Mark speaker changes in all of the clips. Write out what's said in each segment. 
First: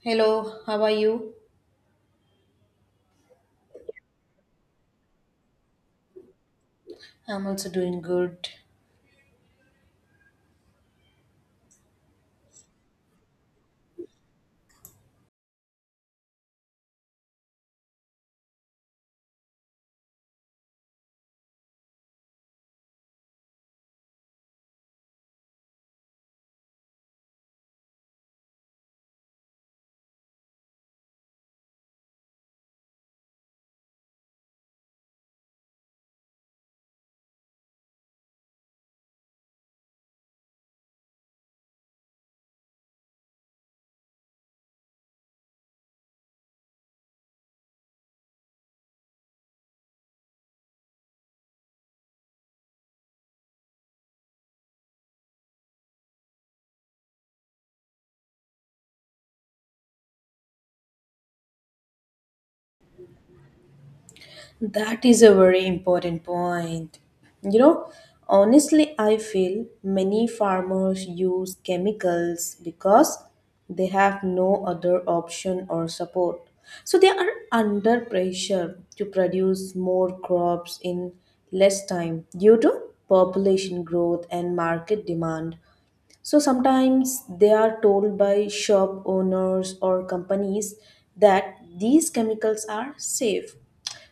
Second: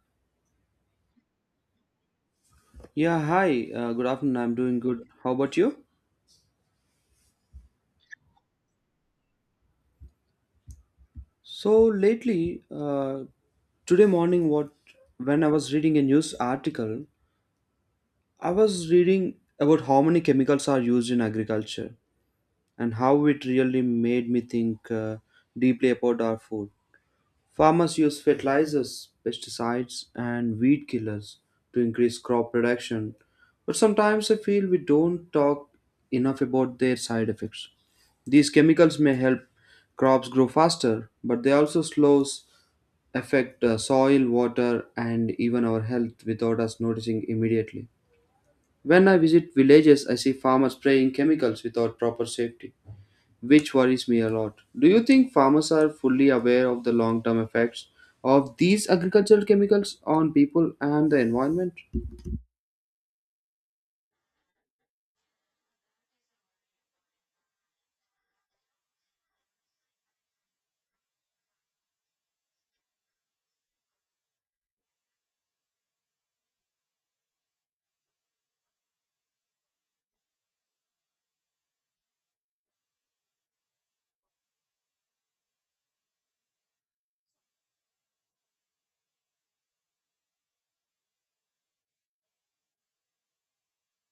Speaker 1: Hello, how are you?
Speaker 2: Yeah, hi. Good afternoon. I'm doing good. How about you?
Speaker 1: I'm also doing good.
Speaker 2: So today morning, what when I was reading a news article, I was reading about how many chemicals are used in agriculture and how it really made me think deeply about our food. Farmers use fertilizers, pesticides, and weed killers to increase crop production, but sometimes I feel we don't talk enough about their side effects. These chemicals may help crops grow faster, but they also slows affect soil, water, and even our health without us noticing immediately. When I visit villages, I see farmers spraying chemicals without proper safety which worries me a lot. Do you think farmers are fully aware of the long term effects of these agricultural chemicals on people and the environment?
Speaker 1: That is a very important point. You know, honestly, I feel many farmers use chemicals because they have no other option or support. So they are under pressure to produce more crops in less time due to population growth and market demand. So sometimes they are told by shop owners or companies that these chemicals are safe.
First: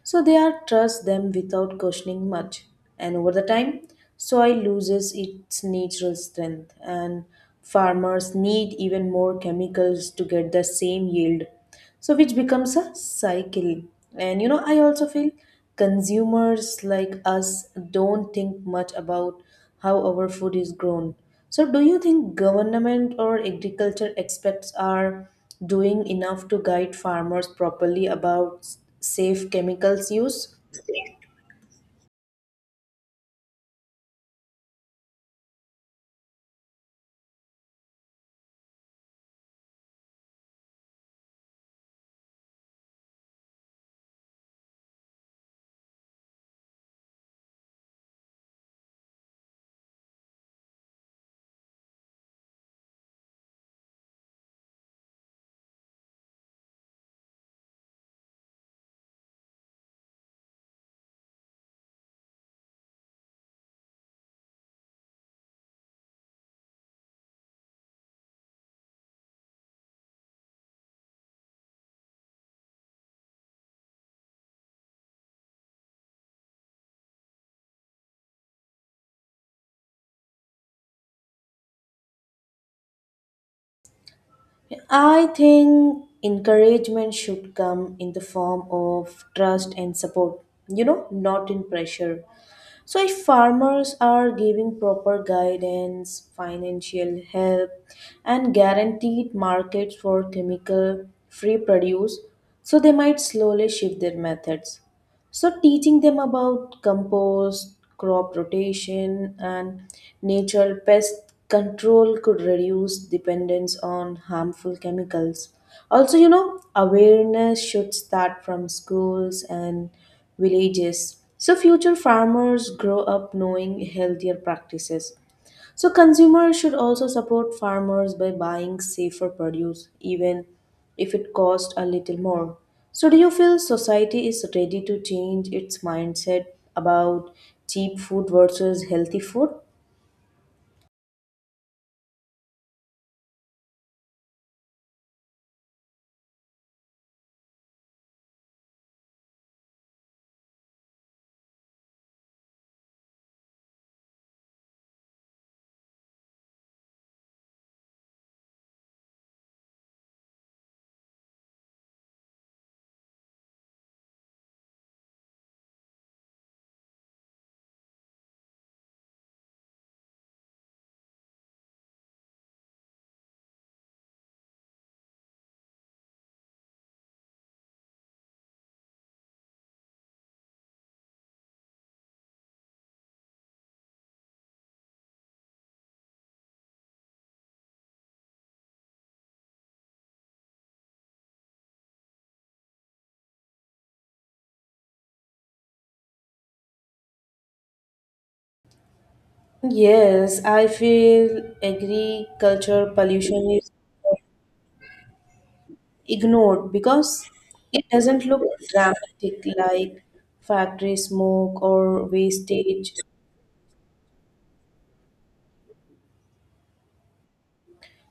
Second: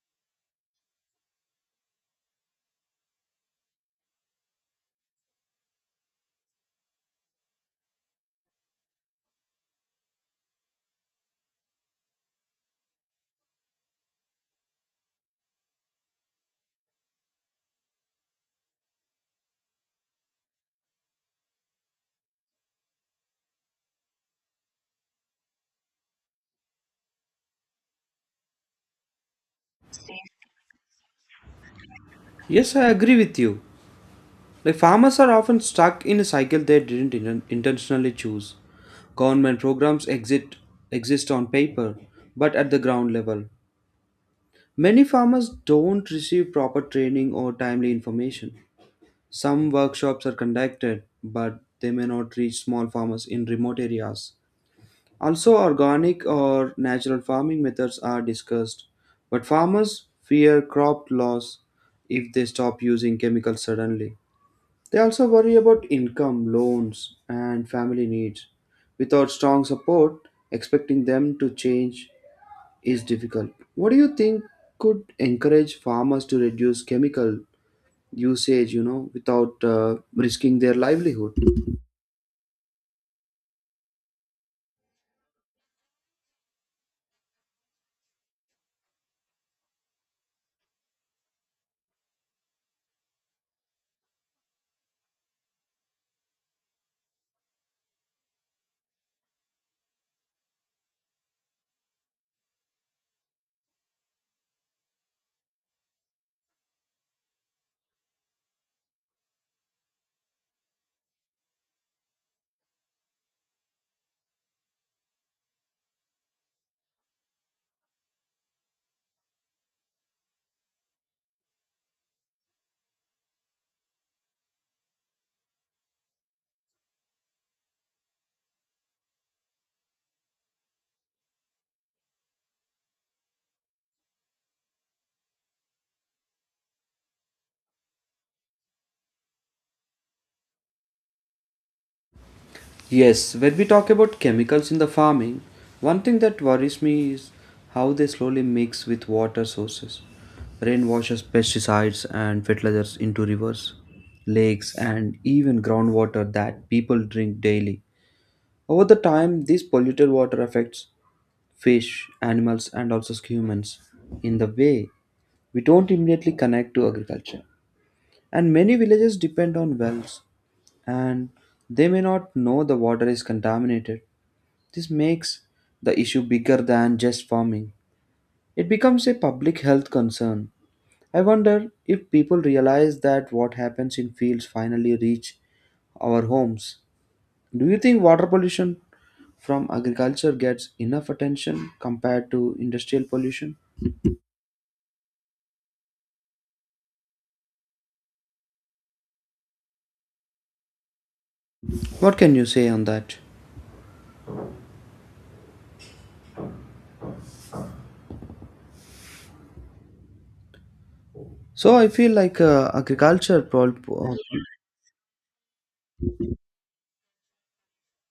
Speaker 1: So they are trust them without questioning much. And over the time, soil loses its natural strength and farmers need even more chemicals to get the same yield. So which becomes a cycle. And you know, I also feel consumers like us don't think much about how our food is grown. So, do you think government or agriculture experts are doing enough to guide farmers properly about safe chemicals use?
Speaker 2: Yes, I agree with you. Like farmers are often stuck in a cycle they didn't intentionally choose. Government programs exist on paper, but at the ground level, many farmers don't receive proper training or timely information. Some workshops are conducted, but they may not reach small farmers in remote areas. Also, organic or natural farming methods are discussed, but farmers fear crop loss if they stop using chemicals suddenly. They also worry about income, loans, and family needs. Without strong support, expecting them to change is difficult. What do you think could encourage farmers to reduce chemical usage, you know, without risking their livelihood?
Speaker 1: I think encouragement should come in the form of trust and support, you know, not in pressure. So, if farmers are giving proper guidance, financial help, and guaranteed markets for chemical free produce, so they might slowly shift their methods. So, teaching them about compost, crop rotation, and natural pest control could reduce dependence on harmful chemicals. Also, you know, awareness should start from schools and villages so future farmers grow up knowing healthier practices. So consumers should also support farmers by buying safer produce, even if it costs a little more. So do you feel society is ready to change its mindset about cheap food versus healthy food?
Speaker 2: Yes, when we talk about chemicals in the farming, one thing that worries me is how they slowly mix with water sources. Rain washes pesticides and fertilizers into rivers, lakes, and even groundwater that people drink daily. Over the time, this polluted water affects fish, animals, and also humans in the way we don't immediately connect to agriculture. And many villages depend on wells, and they may not know the water is contaminated this makes the issue bigger than just farming. It becomes a public health concern. I wonder if people realize that what happens in fields finally reach our homes. Do you think water pollution from agriculture gets enough attention compared to industrial pollution?
Speaker 1: Yes, I feel
Speaker 2: What can you say on
Speaker 1: agriculture
Speaker 2: that?
Speaker 1: pollution is ignored because it doesn't look dramatic like factory smoke
Speaker 2: So I
Speaker 1: or
Speaker 2: feel like
Speaker 1: wastage.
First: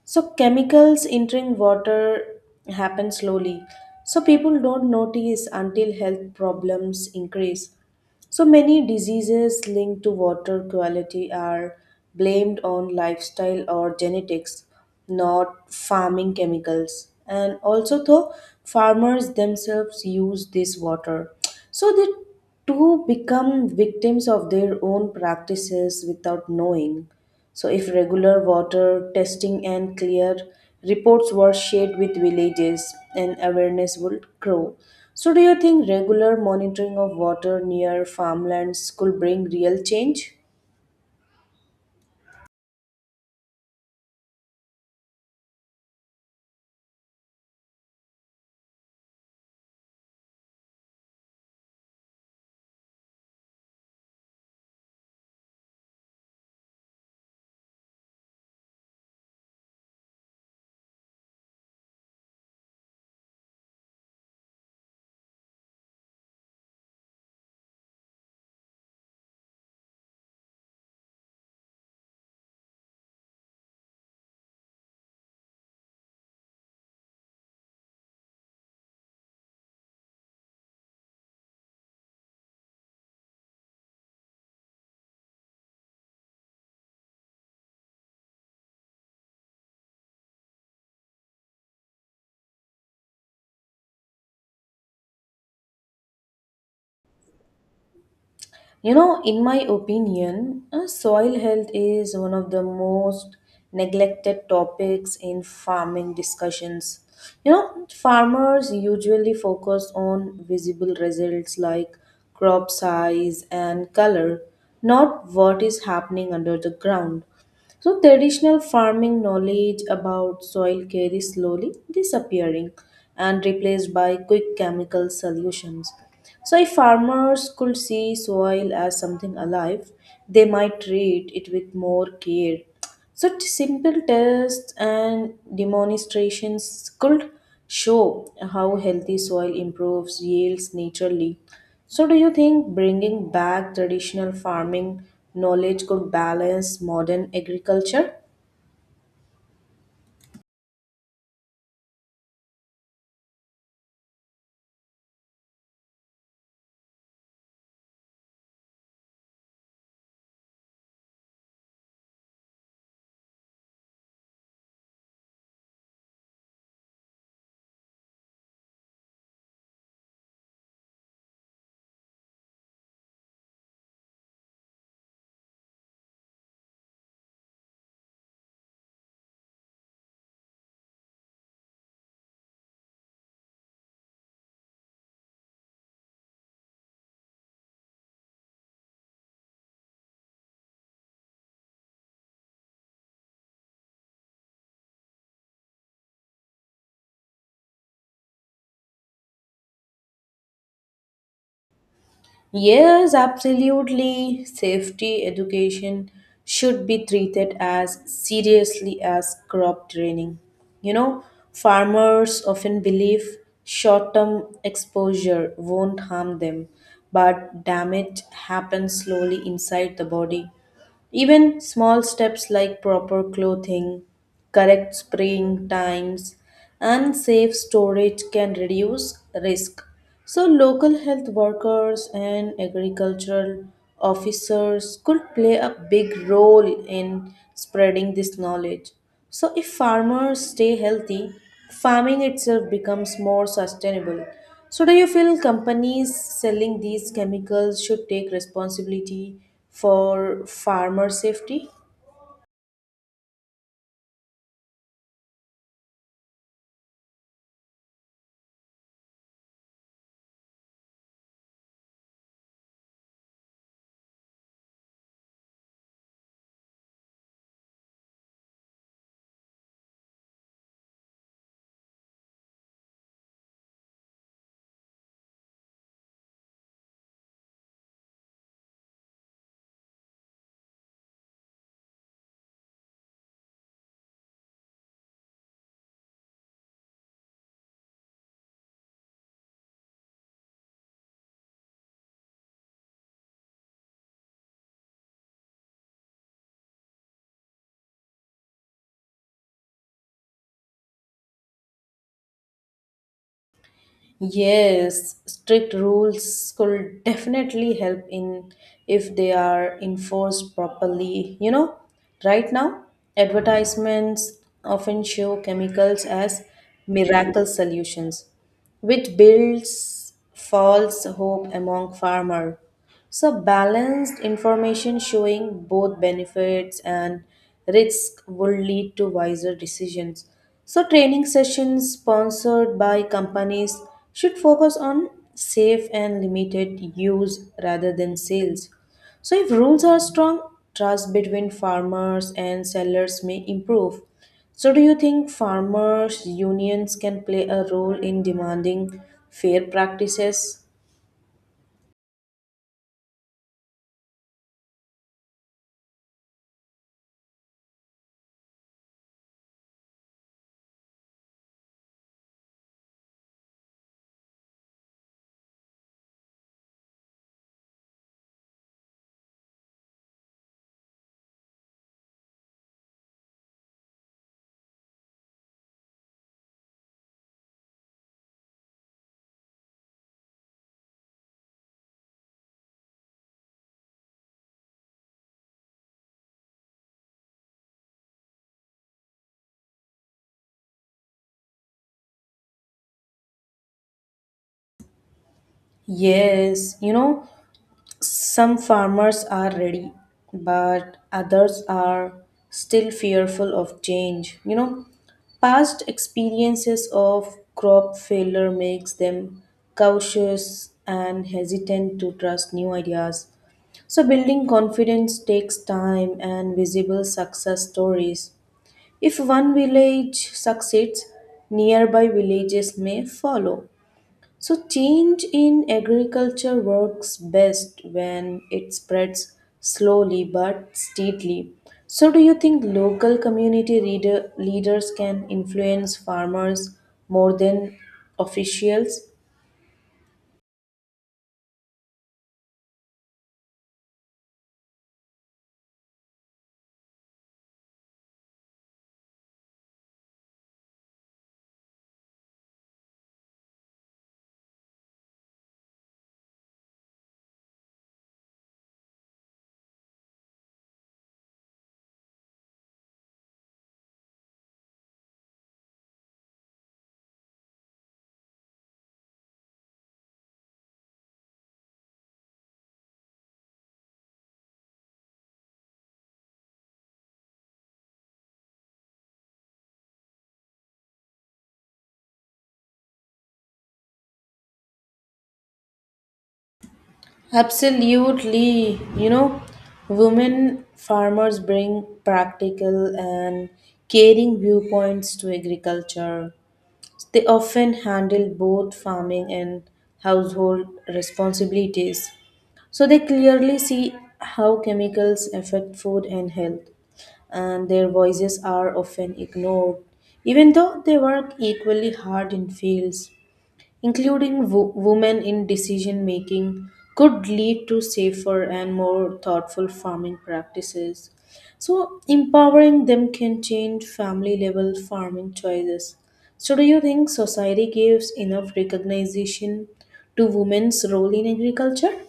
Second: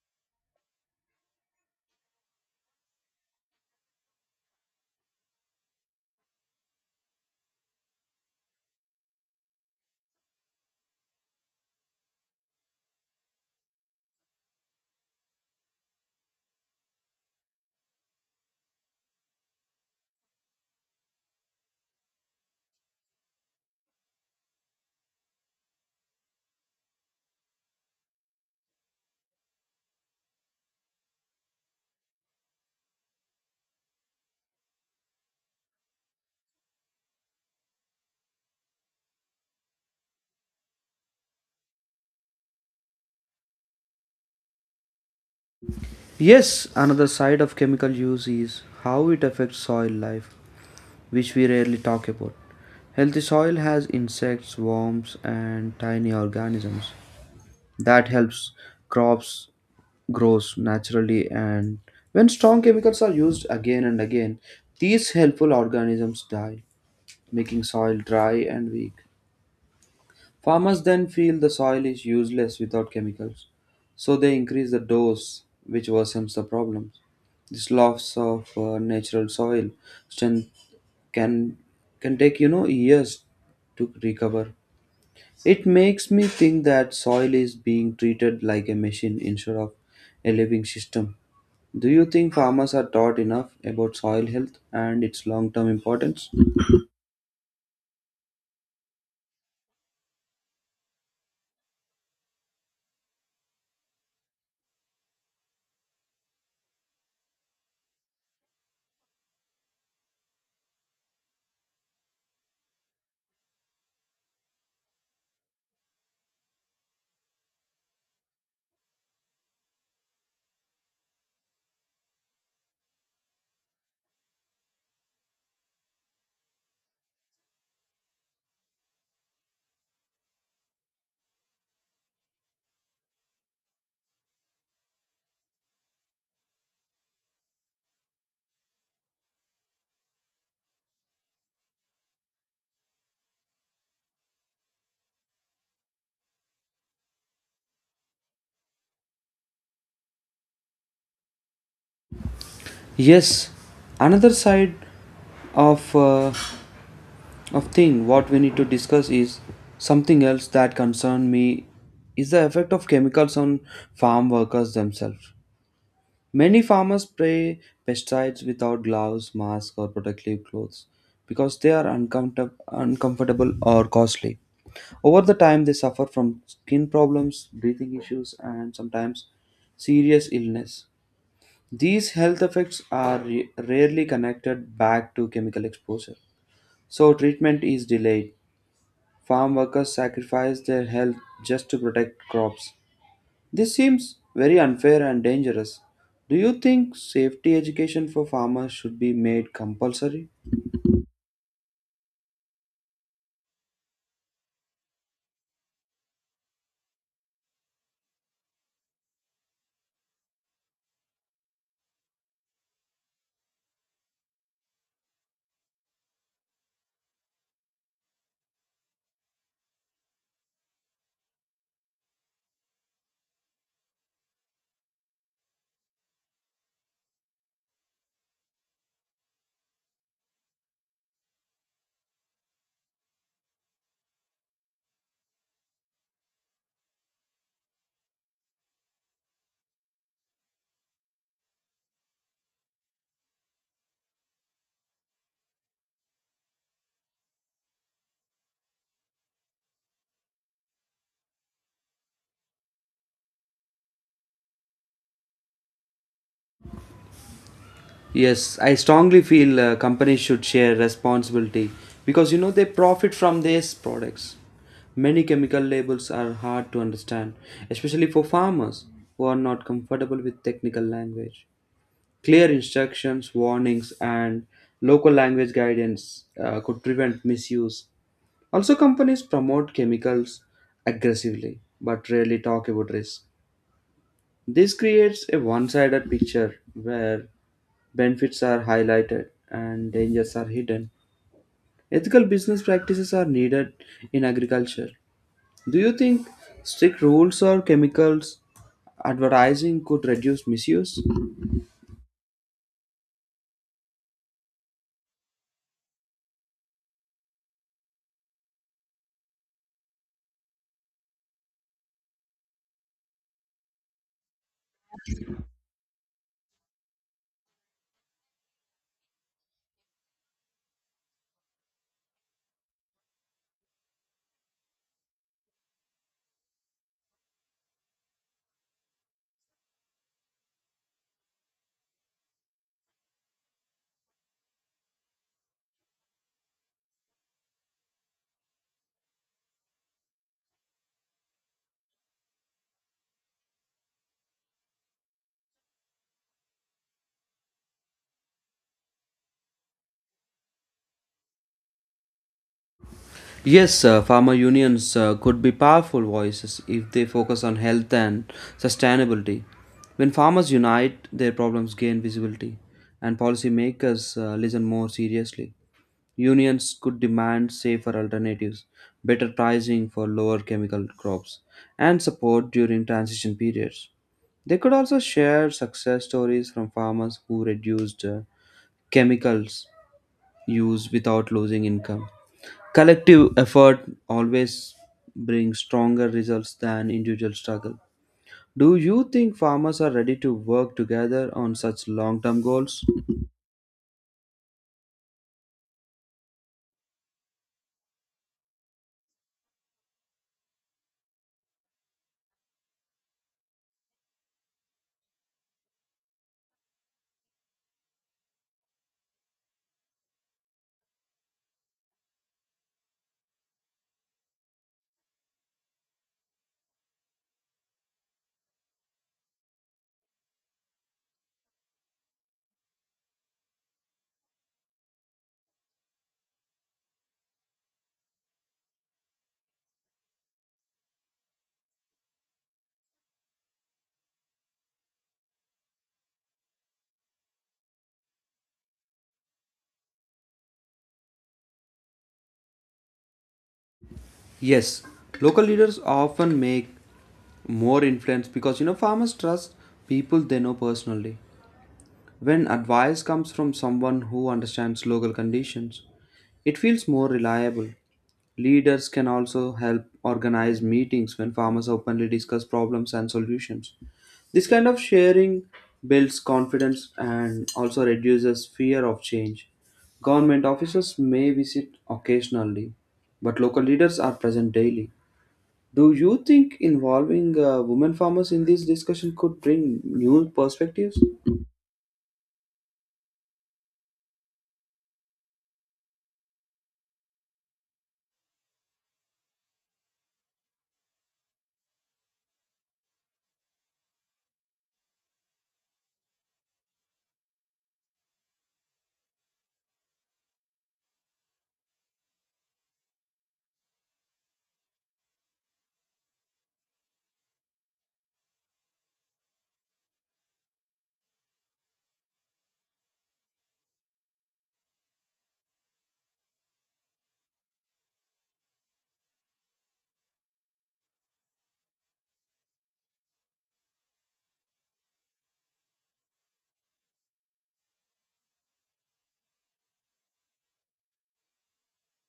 Speaker 1: So chemicals entering water happen slowly. So people don't notice until health problems increase. So many diseases linked to water quality are blamed on lifestyle or genetics, not farming chemicals. And also, though, farmers themselves use this water. So they too become victims of their own practices without knowing. So, if regular water testing and clear reports were shared with villages, and awareness would grow. So, do you think regular monitoring of water near farmlands could bring real change?
Speaker 2: yes another side of chemical use is how it affects soil life which we rarely talk about. Healthy soil has insects, worms, and tiny organisms that helps crops grows naturally and when strong chemicals are used again and again, these helpful organisms die, making soil dry and weak. Farmers then feel the soil is useless without chemicals, so they increase the dose, which worsens the problem. This loss of natural soil strength can can take you know years to recover it makes me think that soil is being treated like a machine instead of a living system. Do you think farmers are taught enough about soil health and its long term importance?
Speaker 1: You know, in my opinion, soil health is one of the most neglected topics in farming discussions. You know, farmers usually focus on visible results like crop size and color, not what is happening under the ground. So, traditional farming knowledge about soil care is slowly disappearing and replaced by quick chemical solutions. So, if farmers could see soil as something alive, they might treat it with more care. Such simple tests and demonstrations could show how healthy soil improves yields naturally. So, do you think bringing back traditional farming knowledge could balance modern agriculture?
Speaker 2: Yes, another side of thing what we need to discuss is something else that concern me is the effect of chemicals on farm workers themselves. Many farmers spray pesticides without gloves, masks, or protective clothes because they are uncomfortable or costly. Over the time, they suffer from skin problems, breathing issues, and sometimes serious illness. These health effects are rarely connected back to chemical exposure, so treatment is delayed. Farm workers sacrifice their health just to protect crops, this seems very unfair and dangerous. Do you think safety education for farmers should be made compulsory?
Speaker 1: Yes, absolutely. Safety education should be treated as seriously as crop training. You know, farmers often believe short term exposure won't harm them, but damage happens slowly inside the body. Even small steps like proper clothing, correct spraying times, and safe storage can reduce risk. So, local health workers and agricultural officers could play a big role in spreading this knowledge. So, if farmers stay healthy, farming itself becomes more sustainable. So, do you feel companies selling these chemicals should take responsibility for farmer safety?
Speaker 2: Yes, I strongly feel companies should share responsibility because you know they profit from these products. Many chemical labels are hard to understand, especially for farmers who are not comfortable with technical language. Clear instructions, warnings, and local language guidance could prevent misuse. Also, companies promote chemicals aggressively but rarely talk about risk. This creates a one sided picture where benefits are highlighted and dangers are hidden. Ethical business practices are needed in agriculture. Do you think strict rules or chemicals advertising could reduce misuse?
Speaker 1: Yes, strict rules could definitely help in if they are enforced properly. You know, right now advertisements often show chemicals as miracle solutions, which builds false hope among farmer. So balanced information showing both benefits and risk will lead to wiser decisions. So training sessions sponsored by companies should focus on safe and limited use rather than sales. So if rules are strong, trust between farmers and sellers may improve. So, do you think farmers' unions can play a role in demanding fair practices?
Speaker 2: Yes, farmer unions could be powerful voices if they focus on health and sustainability. When farmers unite, their problems gain visibility, and policymakers listen more seriously. Unions could demand safer alternatives, better pricing for lower chemical crops, and support during transition periods. They could also share success stories from farmers who reduced chemicals use without losing income. Collective effort always brings stronger results than individual struggle. Do you think farmers are ready to work together on such long term goals?
Speaker 1: Yes, you know, some farmers are ready, but others are still fearful of change. You know, past experiences of crop failure makes them cautious and hesitant to trust new ideas. So, building confidence takes time and visible success stories. If one village succeeds, nearby villages may follow. So, change in agriculture works best when it spreads slowly but steadily. So, do you think local community reader, leaders can influence farmers more than officials?
Speaker 2: Yes, local leaders often make more influence because you know farmers trust people they know personally. When advice comes from someone who understands local conditions, it feels more reliable. Leaders can also help organize meetings when farmers openly discuss problems and solutions. This kind of sharing builds confidence and also reduces fear of change. Government officers may visit occasionally, but local leaders are present daily. Do you think involving women farmers in this discussion could bring new perspectives?
Speaker 1: Absolutely. You know, women farmers bring practical and caring viewpoints to agriculture. They often handle both farming and household responsibilities, so they clearly see how chemicals affect food and health, and their voices are often ignored, even though they work equally hard in fields. Including women in decision making could lead to safer and more thoughtful farming practices. So, empowering them can change family level farming choices. So, do you think society gives enough recognition to women's role in agriculture?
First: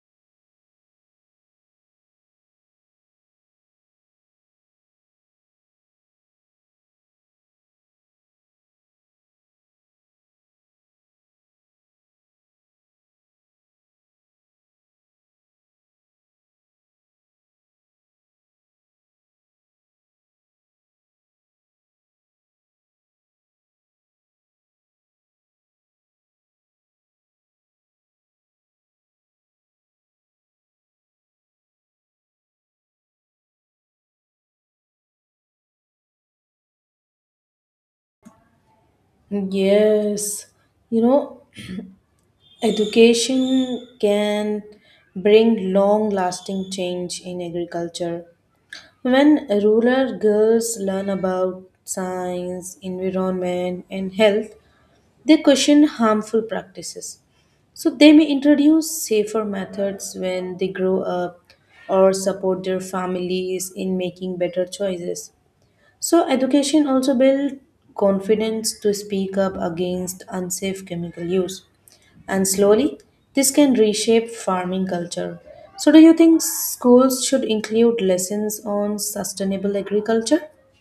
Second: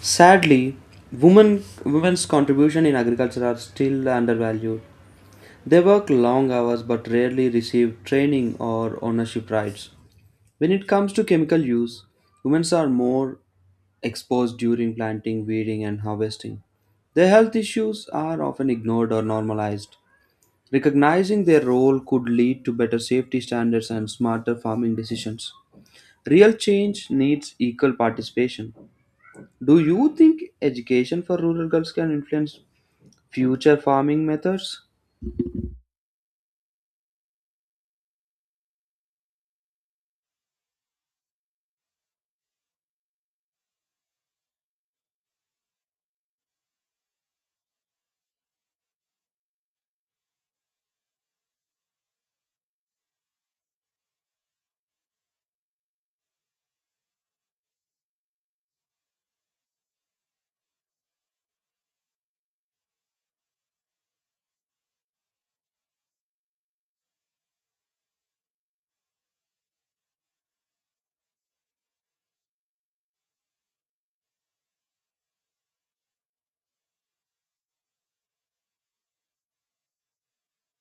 Speaker 2: Sadly, women's contribution in agriculture are still undervalued. They work long hours but rarely receive training or ownership rights. When it comes to chemical use, women are more exposed during planting, weeding, and harvesting. Their health issues are often ignored or normalized. Recognizing their role could lead to better safety standards and smarter farming decisions. Real change needs equal participation. Do you think education for rural girls can influence future farming methods?
Speaker 1: Yes, you know, education can bring long lasting change in agriculture. When rural girls learn about science, environment, and health, they question harmful practices. So they may introduce safer methods when they grow up or support their families in making better choices. So, education also builds confidence to speak up against unsafe chemical use. And slowly, this can reshape farming culture. So, do you think schools should include lessons on sustainable agriculture?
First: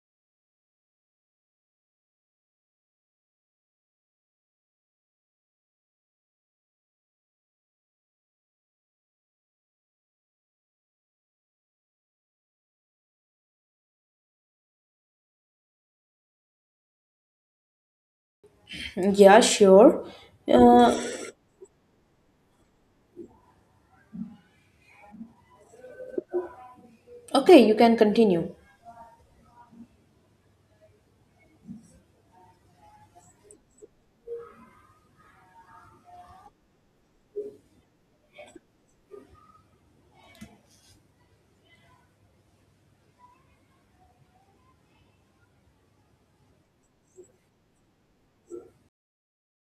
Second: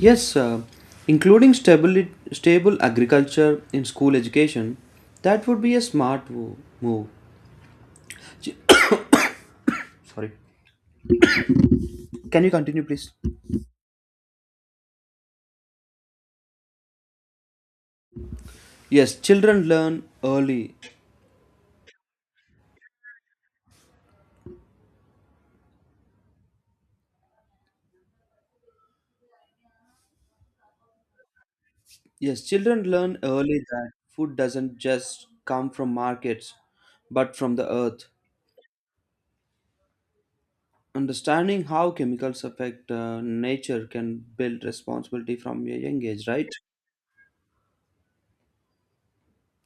Speaker 2: Yes, including stable agriculture in school education, that would be a smart move. Ch- Sorry. Can you continue, please? Yes,
Speaker 1: Yeah,
Speaker 2: children learn
Speaker 1: sure.
Speaker 2: early.
Speaker 1: Uh, okay, you can continue.
Speaker 2: Yes, children learn early that food doesn't just come from markets but from the earth. Understanding how chemicals affect nature can build responsibility from a young age, right?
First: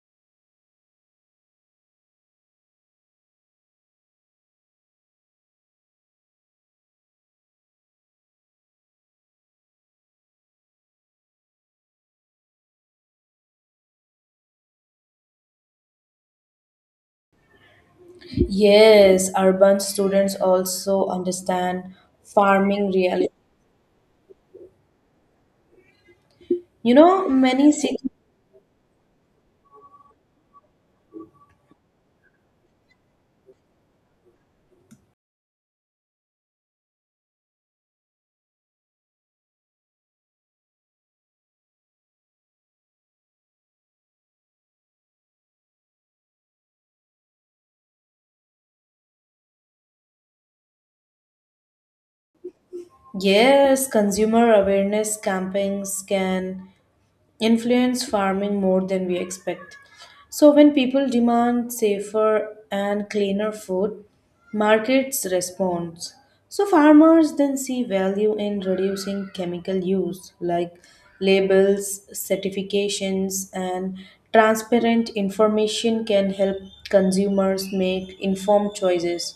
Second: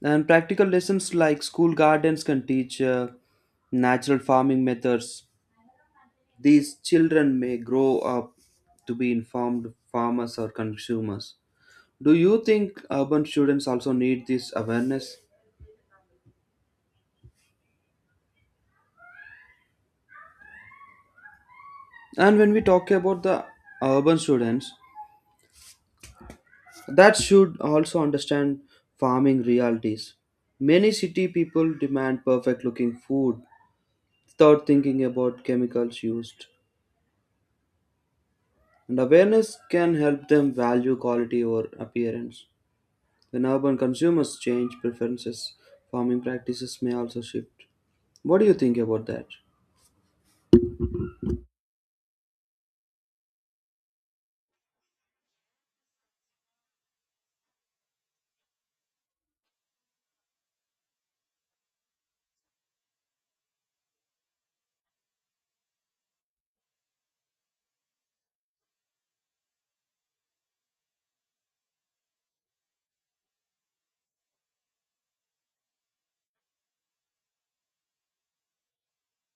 Speaker 2: And practical lessons like school gardens can teach natural farming methods. These children may grow up to be informed farmers or consumers. Do you think urban students also need this awareness?
Speaker 1: Yes, urban students also understand
Speaker 2: And when we talk
Speaker 1: farming
Speaker 2: about
Speaker 1: reality.
Speaker 2: the urban students,
Speaker 1: You
Speaker 2: that
Speaker 1: know,
Speaker 2: should
Speaker 1: many
Speaker 2: also
Speaker 1: cities.
Speaker 2: understand farming realities. Many city people demand perfect looking food without thinking about chemicals used, and awareness can help them value quality over appearance. When urban consumers change preferences, farming practices may also shift. What do you think about that?
Speaker 1: Yes, consumer awareness campaigns can influence farming more than we expect. So, when people demand safer and cleaner food, markets respond. So, farmers then see value in reducing chemical use, like labels, certifications, and transparent information can help consumers make informed choices.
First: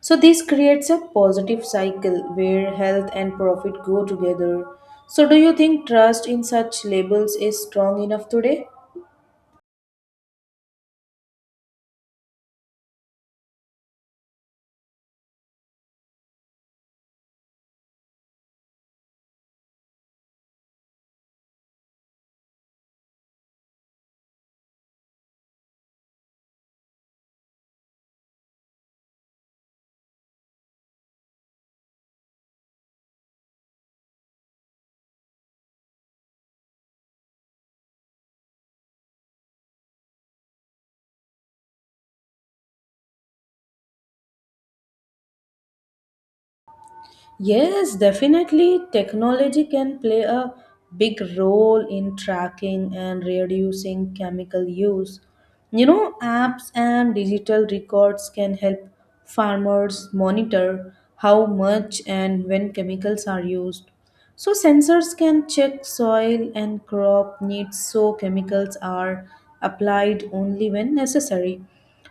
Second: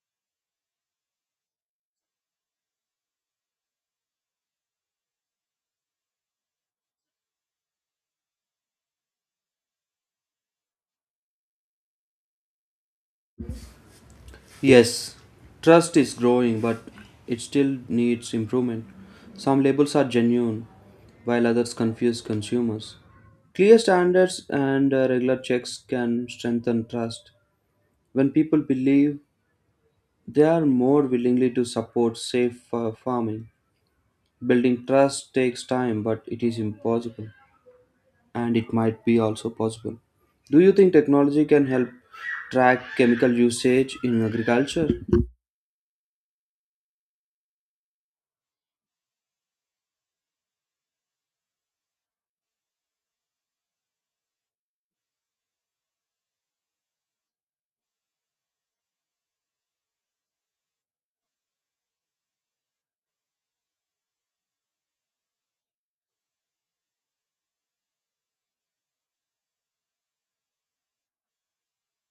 Speaker 1: So, this creates a positive cycle where health and profit go together. So, do you think trust in such labels is strong enough today?
Speaker 2: Yes, trust is growing, but it still needs improvement. Some labels are genuine, while others confuse consumers. Clear standards and regular checks can strengthen trust. When people believe, they are more willingly to support safe farming. Building trust takes time, but it is impossible, and it might be also possible. Do you think technology can help track chemical usage in agriculture?
Speaker 1: Yes, definitely. Technology can play a big role in tracking and reducing chemical use. You know, apps and digital records can help farmers monitor how much and when chemicals are used. So, sensors can check soil and crop needs so chemicals are applied only when necessary.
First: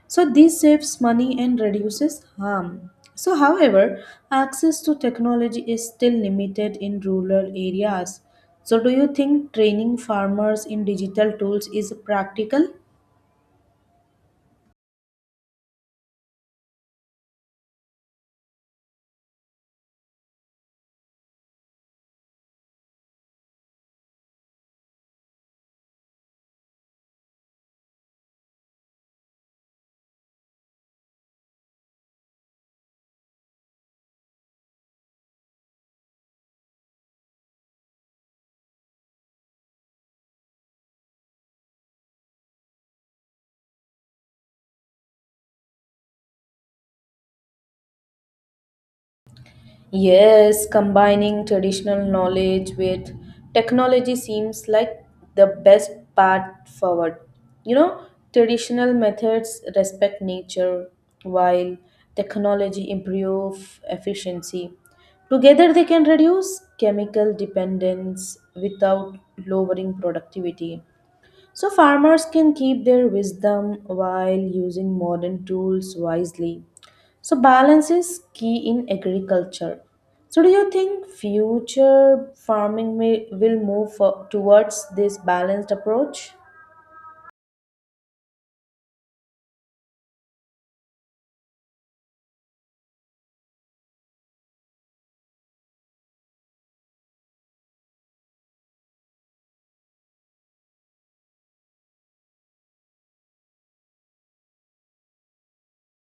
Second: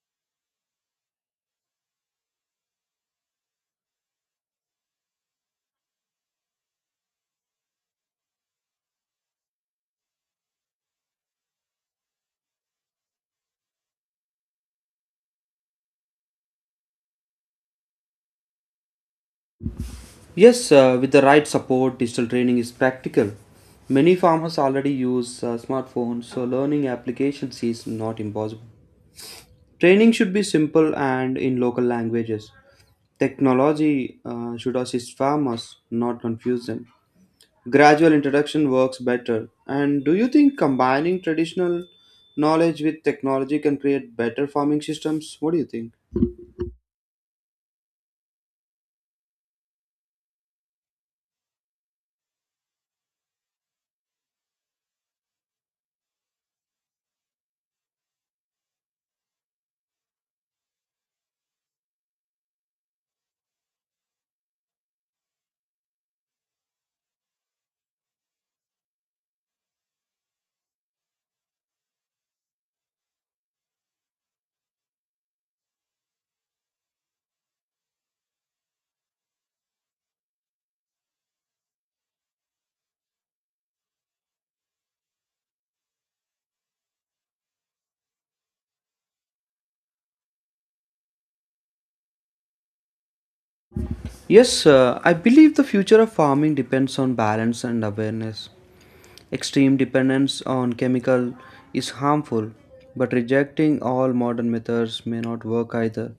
Speaker 1: So this saves money and reduces harm. So however, access to technology is still limited in rural areas. So do you think training farmers in digital tools is practical?
Speaker 2: Yes, with the right support, digital training is practical. Many farmers already use smartphones, so learning applications is not impossible. Training should be simple and in local languages. Technology should assist farmers, not confuse them. Gradual introduction works better. And do you think combining traditional knowledge with technology can create better farming systems? What do you think?
Speaker 1: Yes, combining traditional knowledge with technology seems like the best path forward. You know, traditional methods respect nature while technology improve efficiency. Together they can reduce chemical dependence without lowering productivity. So farmers can keep their wisdom while using modern tools wisely. So balance is key in agriculture. So do you think future farming will move for, towards this balanced approach?
Speaker 2: Yes, I believe the future of farming depends on balance and awareness. Extreme dependence on chemical is harmful, but rejecting all modern methods may not work either.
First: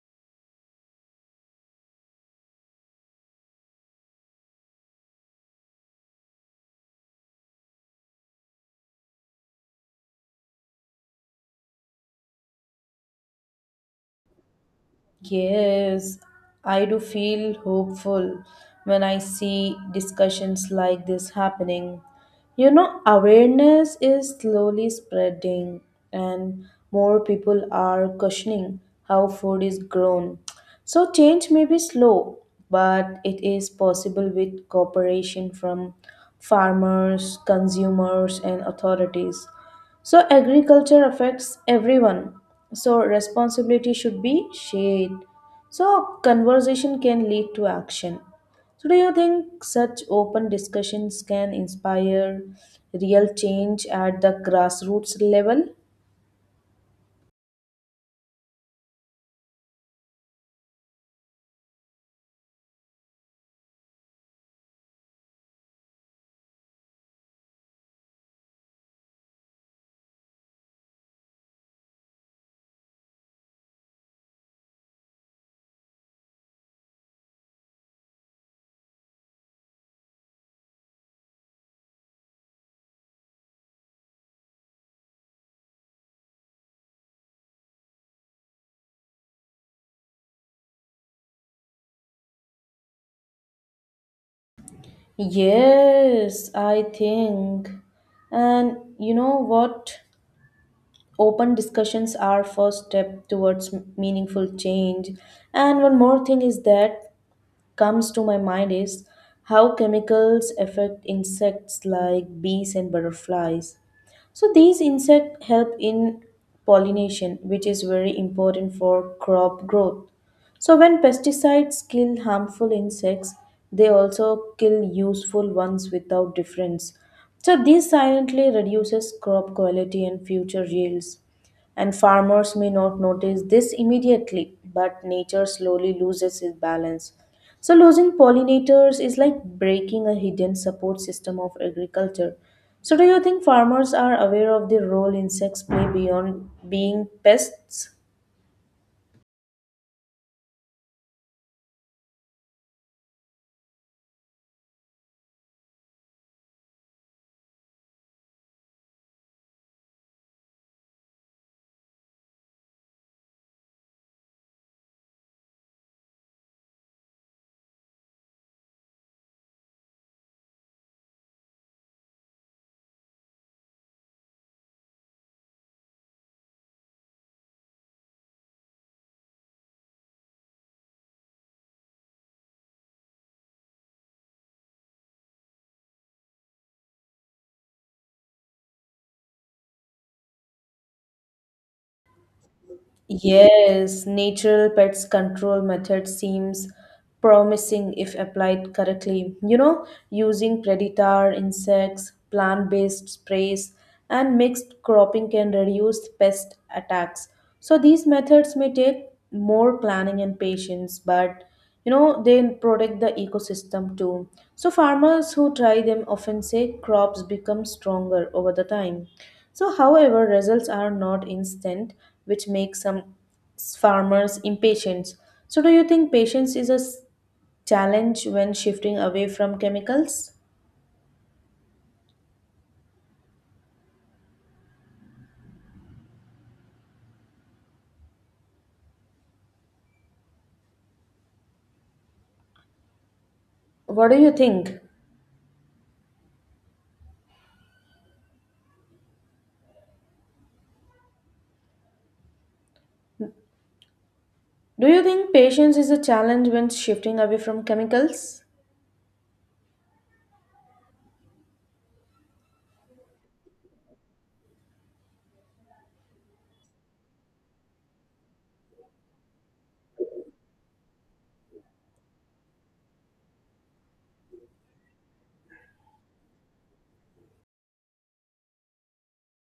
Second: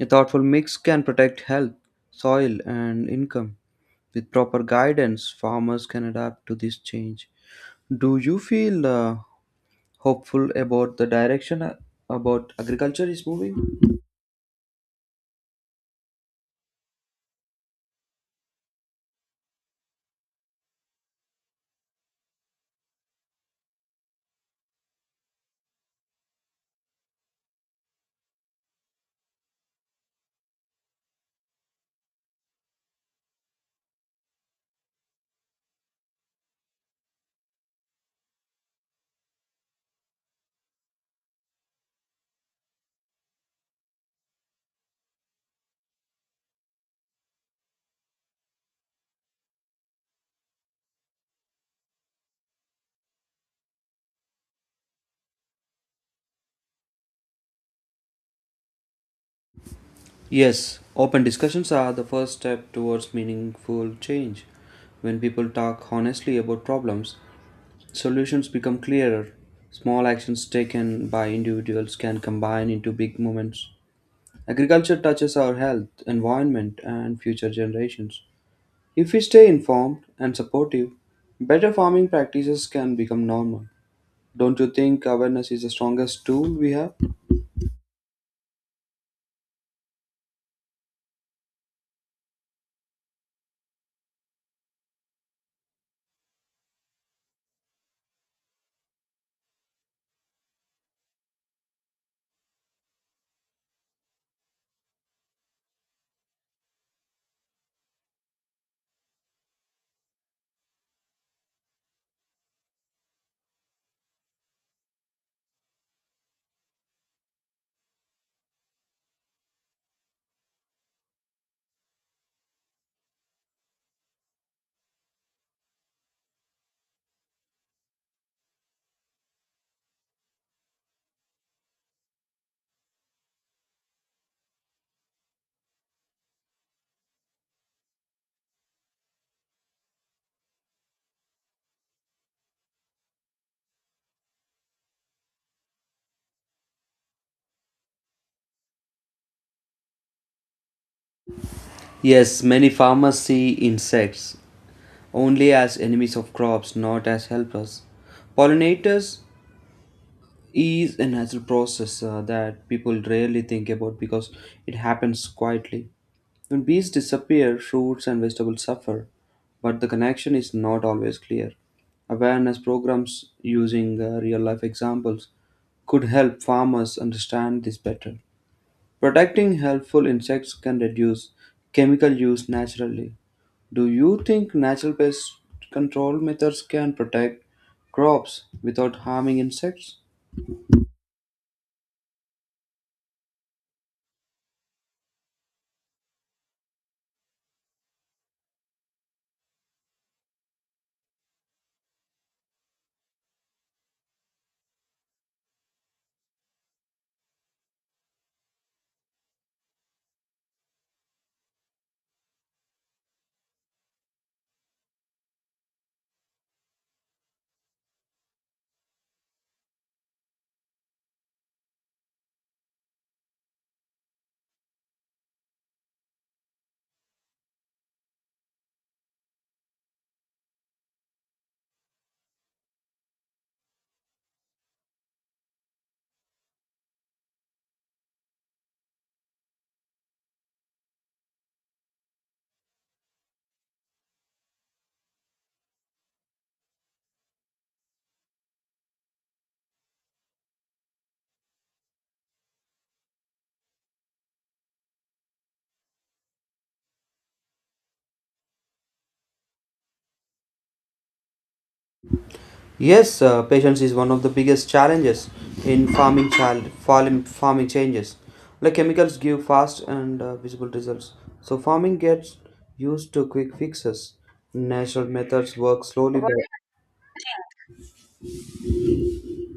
Speaker 2: A thoughtful mix can protect health, soil, and income. With proper guidance, farmers can adapt to this change. Do you feel hopeful about the direction about agriculture is moving?
Speaker 1: Yes, I do feel hopeful when I see discussions like this happening. You know, awareness is slowly spreading, and more people are questioning how food is grown. So, change may be slow, but it is possible with cooperation from farmers, consumers, and authorities. So agriculture affects everyone. So responsibility should be shared. So conversation can lead to action. So do you think such open discussions can inspire real change at the grassroots level?
Speaker 2: Yes, open discussions are the first step towards meaningful change. When people talk honestly about problems, solutions become clearer. Small actions taken by individuals can combine into big movements. Agriculture touches our health, environment, and future generations. If we stay informed and supportive, better farming practices can become normal. Don't you think awareness is the strongest tool we have?
Speaker 1: Yes, I think. And you know what? Open discussions are first step towards meaningful change. And one more thing is that comes to my mind is how chemicals affect insects like bees and butterflies. So these insects help in pollination, which is very important for crop growth. So when pesticides kill harmful insects, they also kill useful ones without difference. So this silently reduces crop quality and future yields. And farmers may not notice this immediately, but nature slowly loses its balance. So, losing pollinators is like breaking a hidden support system of agriculture. So, do you think farmers are aware of the role insects play beyond being pests?
Speaker 2: Yes, many farmers see insects only as enemies of crops, not as helpers. Pollinators is a natural process that people rarely think about because it happens quietly. When bees disappear, fruits and vegetables suffer, but the connection is not always clear. Awareness programs using real life examples could help farmers understand this better. Protecting helpful insects can reduce chemical use naturally. Do you think natural pest control methods can protect crops without harming insects?
Speaker 1: Yes, natural pest control method seems promising if applied correctly. You know, using predator insects, plant-based sprays, and mixed cropping can reduce pest attacks. So these methods may take more planning and patience, but you know they protect the ecosystem too. So farmers who try them often say crops become stronger over the time. So however results are not instant, which makes some farmers impatient. So do you think patience is a challenge when shifting away from chemicals? What do you think? Do you think patience is a challenge when shifting away from chemicals?
Speaker 2: Yes, patience is one of the biggest challenges in farming farming changes. Like chemicals give fast and visible results, so farming gets used to quick fixes. Natural methods work slowly. But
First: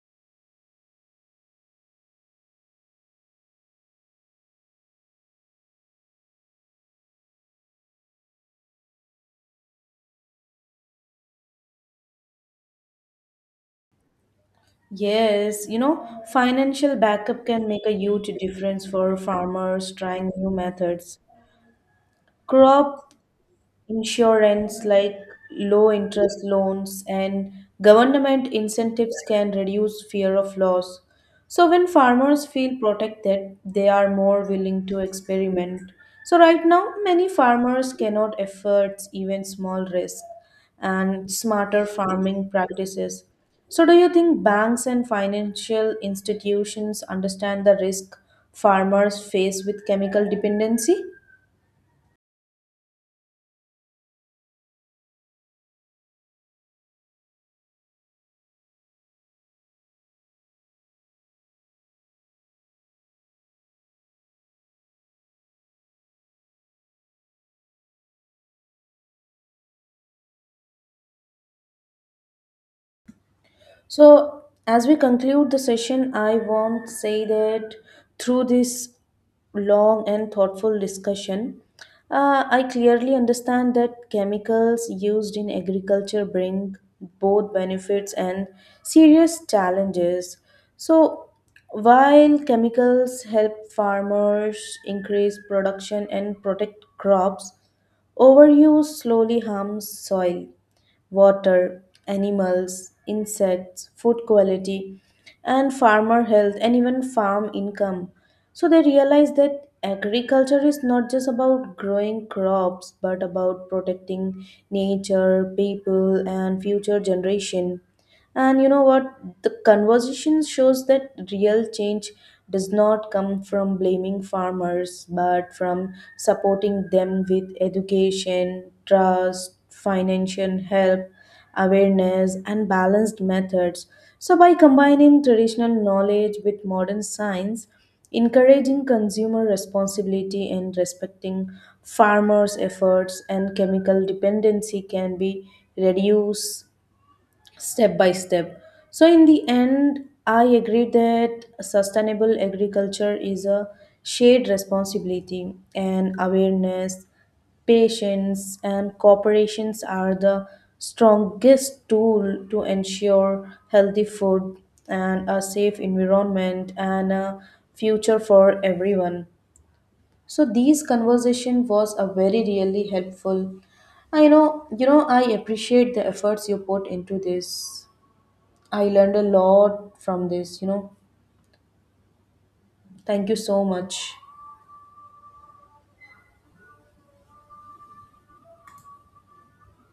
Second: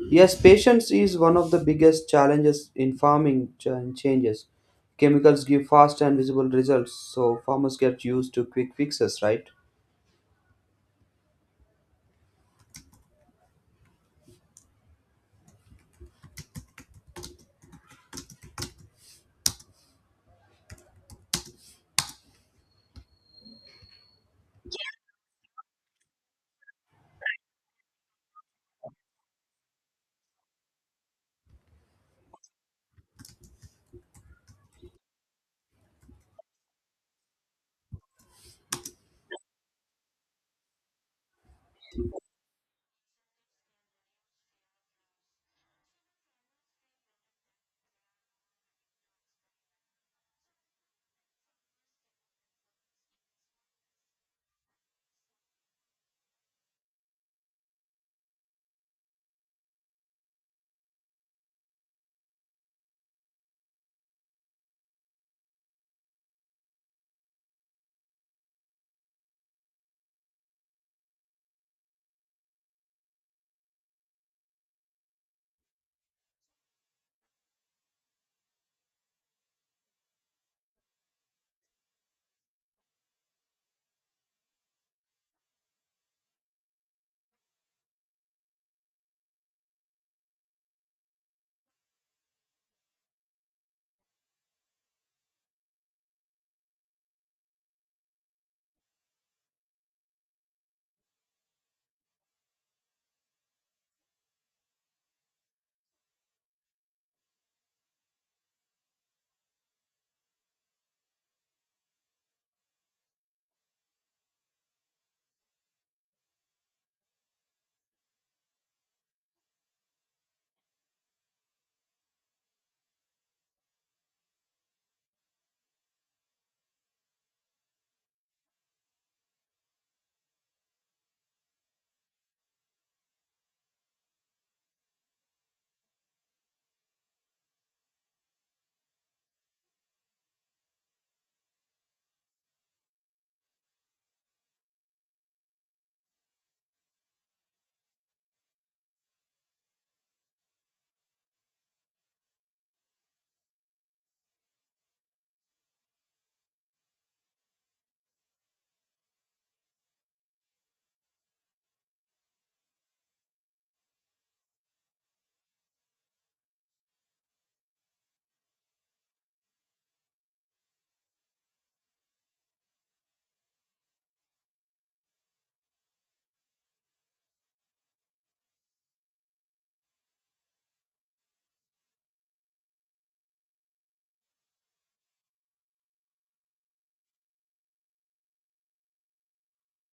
Speaker 2: yes, patience is one of the biggest challenges in farming changes. Chemicals give fast and visible results, so farmers get used to quick fixes, right?
Speaker 1: Yes, you know, financial backup can make a huge difference for farmers trying new methods. Crop Insurance like low interest loans and government incentives can reduce fear of loss. So, when farmers feel protected, they are more willing to experiment. So, right now, many farmers cannot afford even small risk and smarter farming practices. So, do you think banks and financial institutions understand the risk farmers face with chemical dependency? So, as we conclude the session, I want to say that through this long and thoughtful discussion, I clearly understand that chemicals used in agriculture bring both benefits and serious challenges. So, while chemicals help farmers increase production and protect crops, overuse slowly harms soil water, animals, insects, food quality, and farmer health, and even farm income. So they realize that agriculture is not just about growing crops but about protecting nature, people, and future generation. And you know what? The conversation shows that real change does not come from blaming farmers, but from supporting them with education, trust, financial help, awareness, and balanced methods. So, by combining traditional knowledge with modern science, encouraging consumer responsibility and respecting farmers' efforts and chemical dependency can be reduced step by step. So, in the end, I agree that sustainable agriculture is a shared responsibility, and awareness, patience, and cooperations are the strongest tool to ensure healthy food and a safe environment and a future for everyone. So, these conversation was a very really helpful. I know you know I appreciate the efforts you put into this. I learned a lot from this, you know. Thank you so much.